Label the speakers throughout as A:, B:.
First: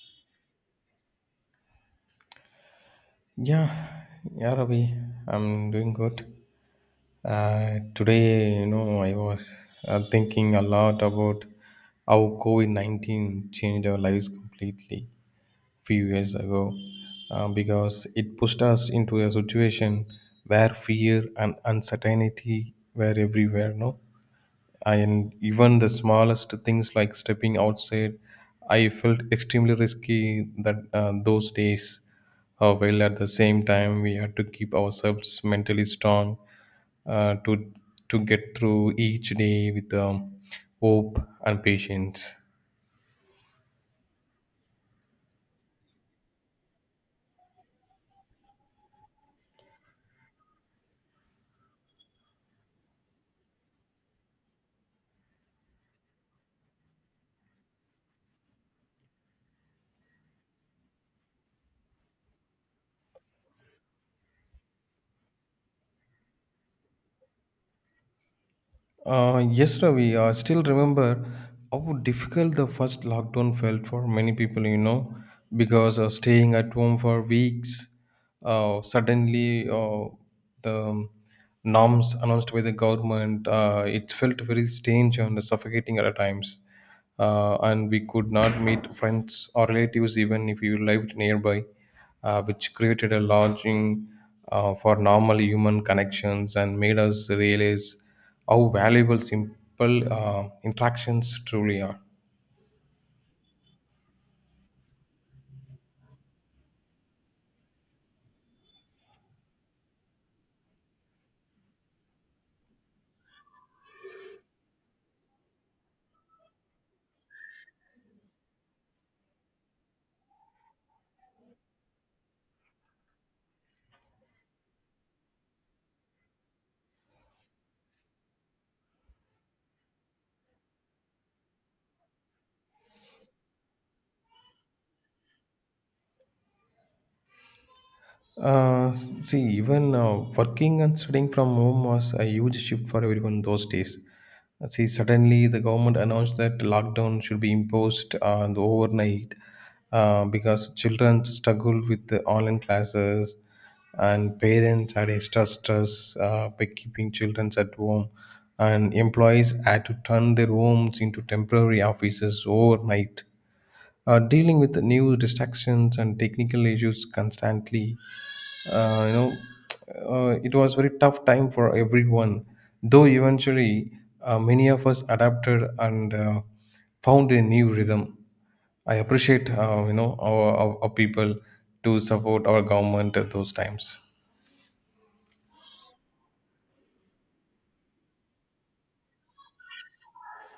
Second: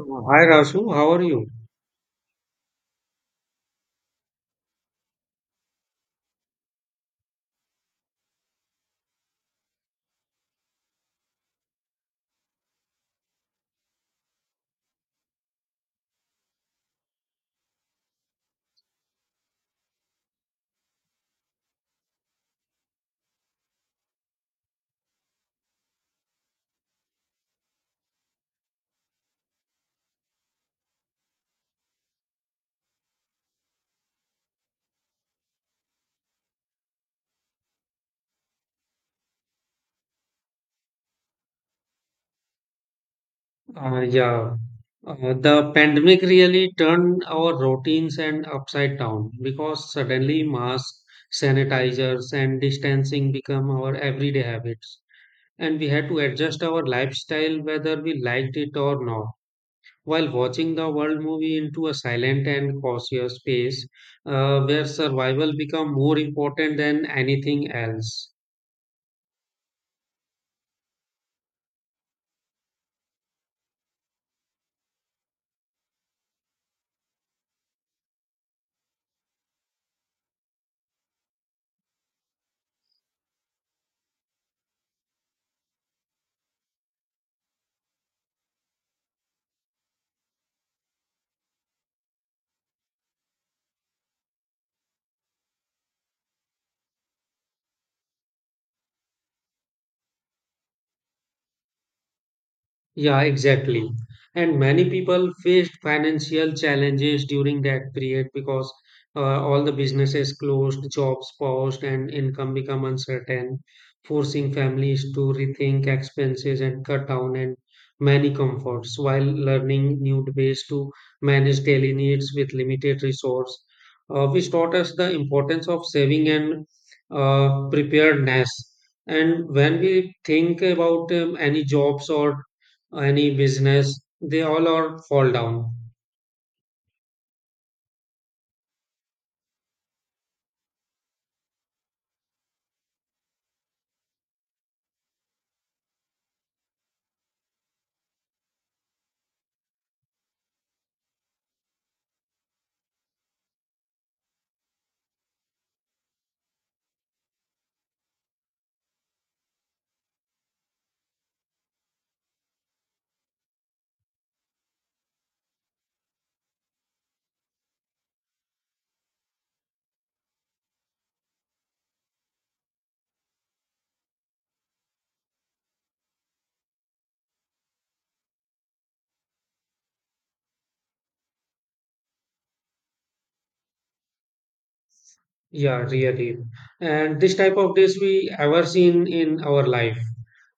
A: Hi Rasu, how are you?
B: Yeah, yeah, Ravi, I'm doing good. Today, you know, I was thinking a lot about how COVID 19 changed our lives completely few years ago, because it pushed us into a situation where fear and uncertainty were everywhere, no? And even the smallest things like stepping outside I felt extremely risky that those days, while at the same time we had to keep ourselves mentally strong uh, to to get through each day with hope and patience.
A: Uh, yeah, the pandemic really turned our routines and upside down because suddenly masks, sanitizers, and distancing become our everyday habits, and we had to adjust our lifestyle whether we liked it or not. While watching the world movie into a silent and cautious space, where survival become more important than anything else.
B: Yes, Ravi. I still remember how difficult the first lockdown felt for many people, you know, because staying at home for weeks, suddenly the norms announced by the government, it felt very strange and suffocating at times, and we could not meet friends or relatives even if you lived nearby, which created a lodging for normal human connections and made us realize how valuable simple interactions truly are.
A: Yeah, exactly. And many people faced financial challenges during that period because all the businesses closed, jobs paused, and income become uncertain, forcing families to rethink expenses and cut down and many comforts while learning new ways to manage daily needs with limited resource, which taught us the importance of saving and preparedness. And when we think about any jobs or any business, they all are fall down.
B: Uh, see, even working and studying from home was a huge shift for everyone those days. See, suddenly the government announced that lockdown should be imposed overnight, because children struggled with the online classes and parents had extra stress by keeping children at home. And employees had to turn their homes into temporary offices overnight. Dealing with the new distractions and technical issues constantly, you know, it was very tough time for everyone, though eventually many of us adapted and found a new rhythm. I appreciate, you know, our people, to support our government at those times.
A: Yeah, really. And this type of days we ever seen in our life.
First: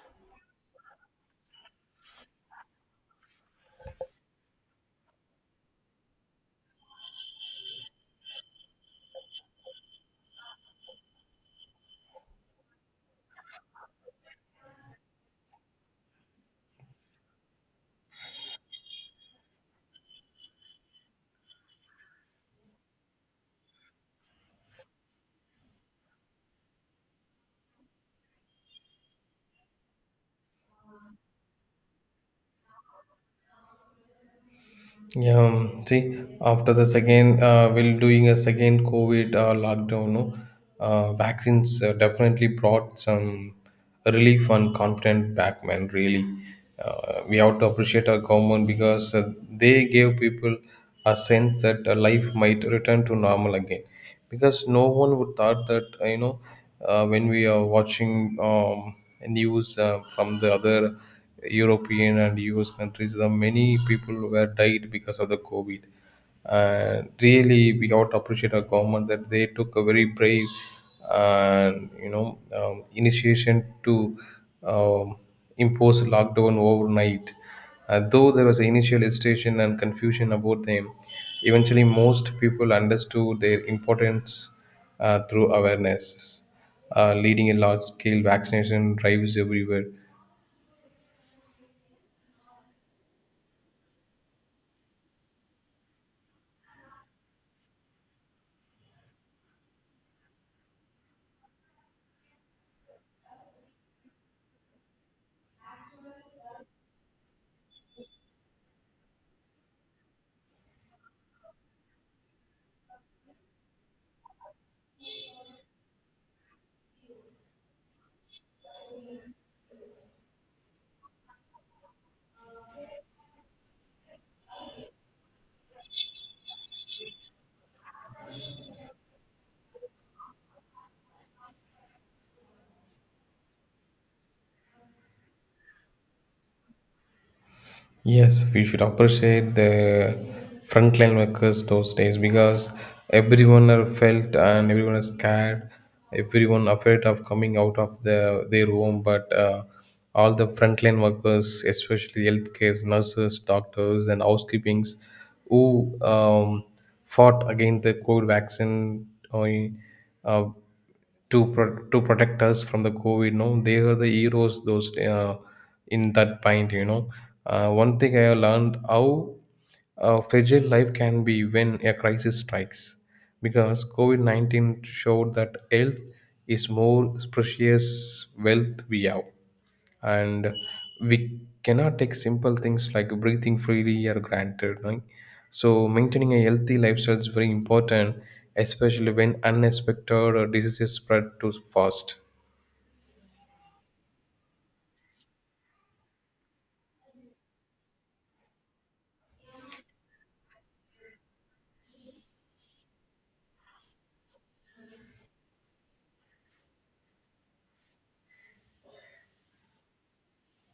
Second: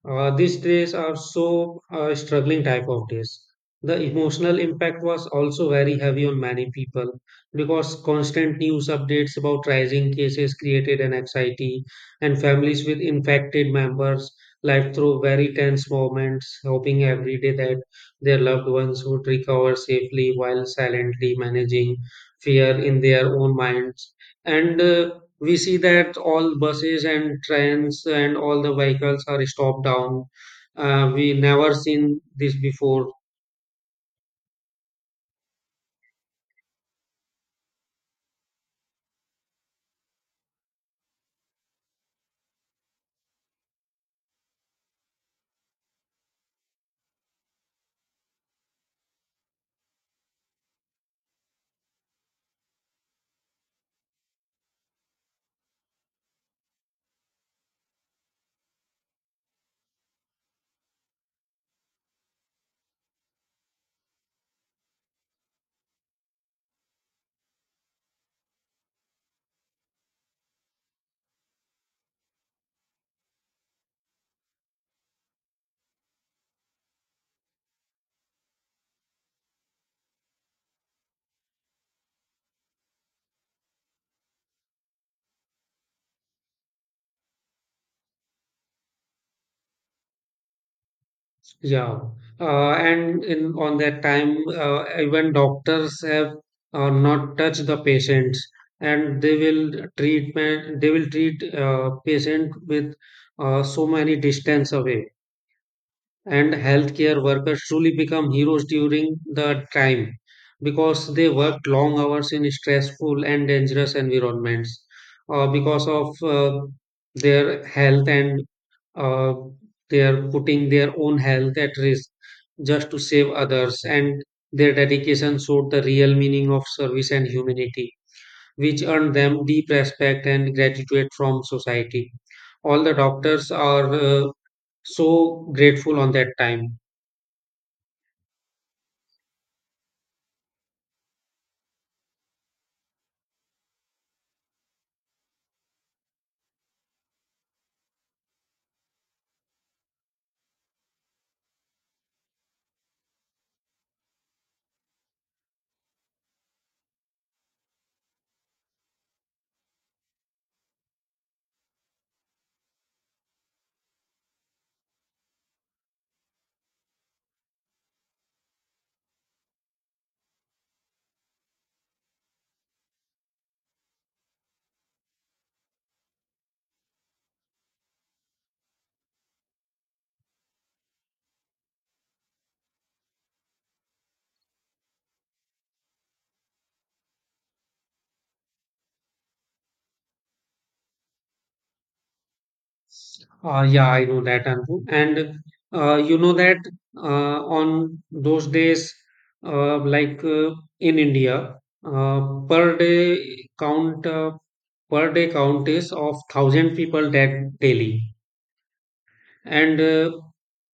A: These days are so struggling type of days. The emotional impact was also very heavy on many people because constant news updates about rising cases created an anxiety, and families with infected members lived through very tense moments, hoping every day that their loved ones would recover safely while silently managing fear in their own minds, and we see that all buses and trains and all the vehicles are stopped down. We never seen this before.
B: Yeah, see, after the second, we'll doing a second COVID lockdown, no? Vaccines definitely brought some relief and confident back, man. Really, we have to appreciate our government because they gave people a sense that life might return to normal again, because no one would thought that, when we are watching news from the other European and US countries, the many people were died because of the COVID. And really, we ought to appreciate our government that they took a very brave and, you know, initiation to um, impose lockdown overnight, though there was initial hesitation and confusion about them, eventually most people understood their importance through awareness, leading a large-scale vaccination drives everywhere.
A: Yeah. And in on that time, even doctors have not touched the patients, and they will treatment they will treat patient with so many distance away, and healthcare workers truly become heroes during the time because they worked long hours in stressful and dangerous environments because of their health and uh, they are putting their own health at risk just to save others, and their dedication showed the real meaning of service and humanity, which earned them deep respect and gratitude from society. All the doctors are so grateful on that time.
B: Yes, we should appreciate the frontline workers those days, because everyone are felt and everyone is scared, everyone afraid of coming out of the, their home. But all the frontline workers, especially healthcare nurses, doctors, and housekeepings, who fought against the COVID vaccine, uh, to protect us from the COVID. No, they are the heroes. Those In that point, you know, one thing I have learned how fragile life can be when a crisis strikes, because COVID 19 showed that health is more precious wealth we have, and we cannot take simple things like breathing freely or granted, right? So maintaining a healthy lifestyle is very important, especially when unexpected or diseases spread too fast.
A: Yeah, I know that, Anju. And you know that on those days, uh, like uh, in India, uh, per day count per day count is of thousand people that daily, and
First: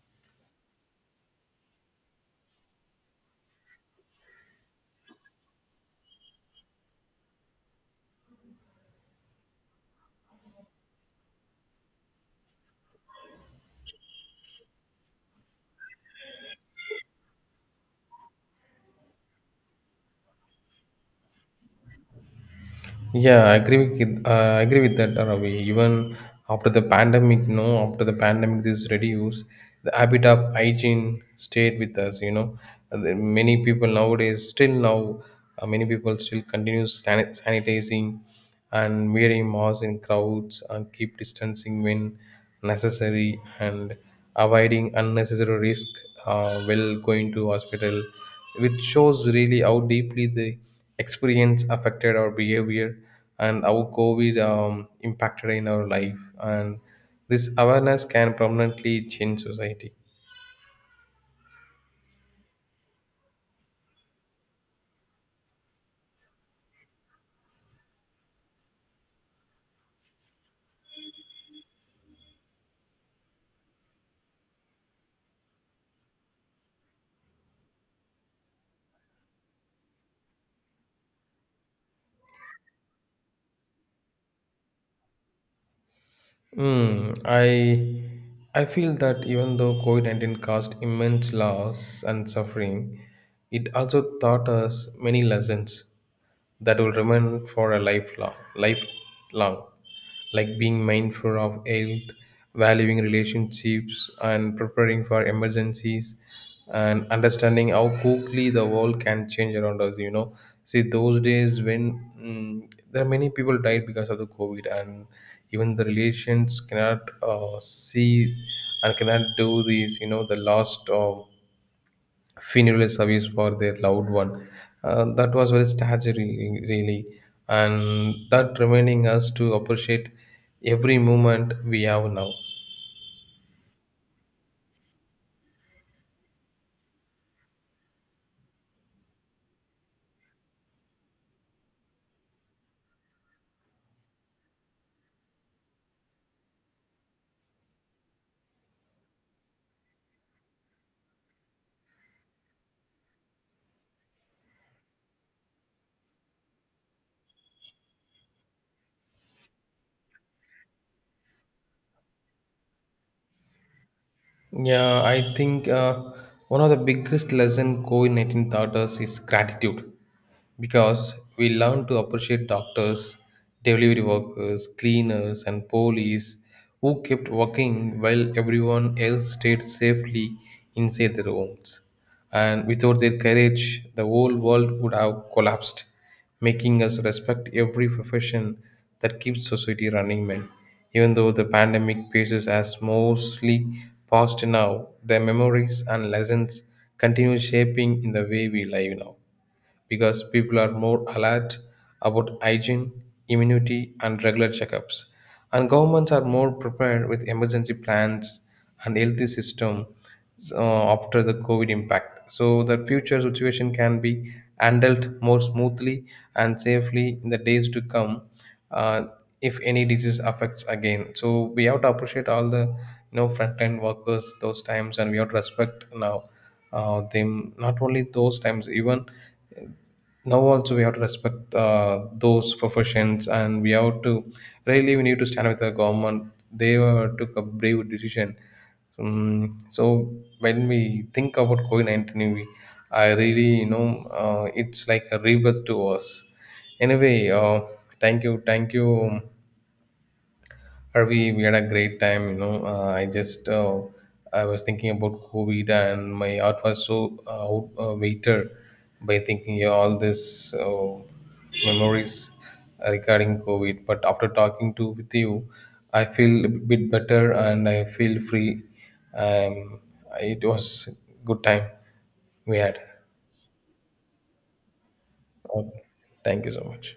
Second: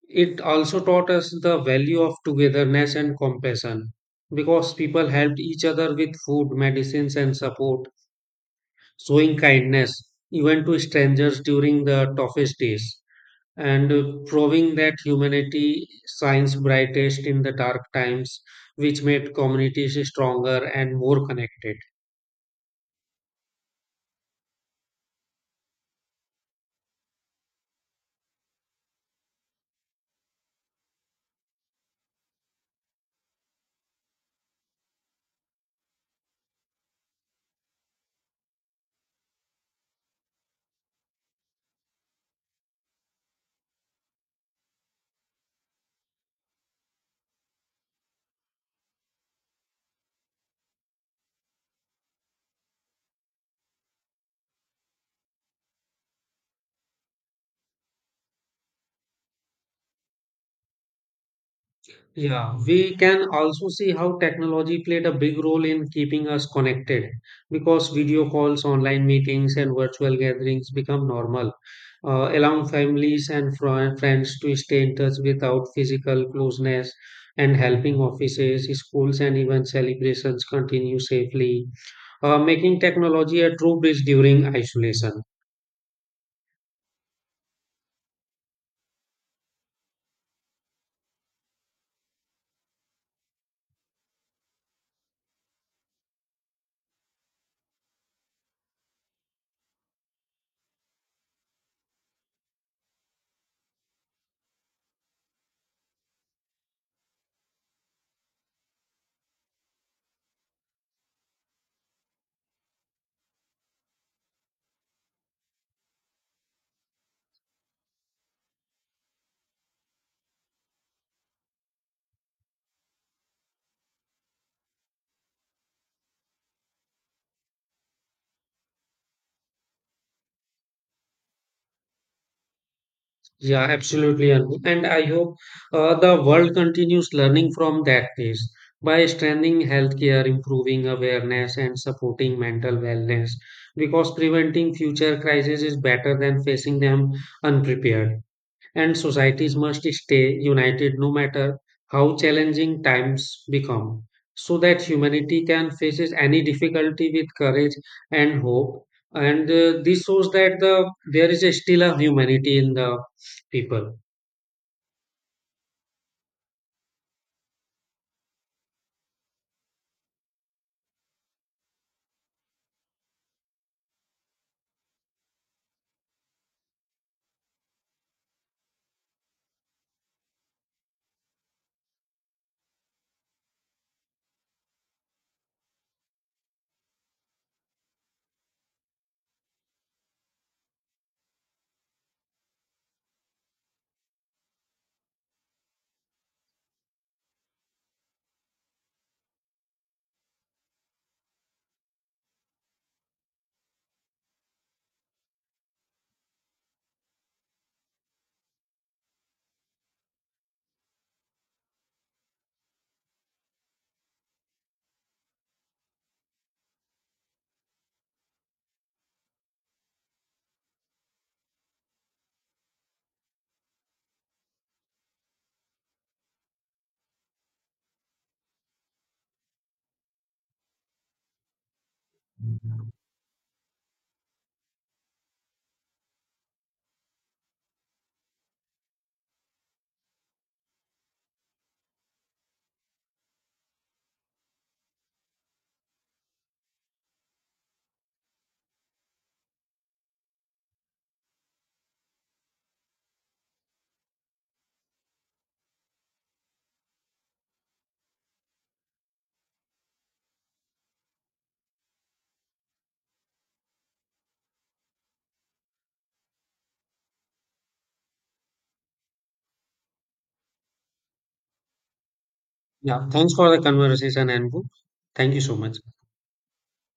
A: it also taught us the value of togetherness and compassion because people helped each other with food, medicines, and support, showing kindness even to strangers during the toughest days, and proving that humanity shines brightest in the dark times, which made communities stronger and more connected.
B: Yeah, I agree with that, Ravi. Even after the pandemic, you know, after the pandemic, this reduced the habit of hygiene stayed with us. You know. And then many people nowadays still now, many people still continue sanitizing and wearing masks in crowds and keep distancing when necessary, and avoiding unnecessary risk while going to hospital, which shows really how deeply the experience affected our behavior, and how covid impacted in our life, and this awareness can permanently change society.
A: Yeah, we can also see how technology played a big role in keeping us connected because video calls, online meetings, and virtual gatherings become normal, allowing families and friends to stay in touch without physical closeness and helping offices, schools, and even celebrations continue safely, making technology a true bridge during isolation.
B: Hmm. I feel that even though COVID-19 caused immense loss and suffering, it also taught us many lessons that will remain for a lifelong, like being mindful of health, valuing relationships, and preparing for emergencies and understanding how quickly the world can change around us, you know. See those days when, there are many people died because of the covid, and even the relations cannot see and cannot do these, you know, the last funeral service for their loved one, that was very staggering really, and that reminding us to appreciate every moment we have now.
A: Yeah, absolutely. Arun. And I hope the world continues learning from that case by strengthening healthcare, improving awareness, and supporting mental wellness. Because preventing future crises is better than facing them unprepared, and societies must stay united no matter how challenging times become, so that humanity can face any difficulty with courage and hope. And this shows that there is a still a humanity in the people.
B: Yeah, I think one of the biggest lesson COVID-19 taught us is gratitude, because we learn to appreciate doctors, delivery workers, cleaners, and police who kept working while everyone else stayed safely inside their homes. And without their courage, the whole world would have collapsed, making us respect every profession that keeps society running, man. Even though the pandemic phases has mostly passed now, their memories and lessons continue shaping in the way we live now, because people are more alert about hygiene, immunity, and regular checkups. And governments are more prepared with emergency plans and healthy system, so after the COVID impact, so the future situation can be handled more smoothly and safely in the days to come, uh, if any disease affects again. So we have to appreciate all the, you know, front end workers those times, and we have to respect now, them, not only those times, even now also we have to respect those professions, and we have to, really we need to stand with the government, they took a brave decision. So when we think about covid-19 we, I really, you know, it's like a rebirth to us. Anyway, thank you. Uh, We had a great time, you know. I was thinking about COVID, and my heart was so weighted by thinking, yeah, all this memories regarding COVID. But after talking to with you, I feel a bit better and I feel free. Um, it was good time we had.
A: Yeah, thanks for the conversation, Anbu. Thank you so much.
B: Okay. Thank you so much.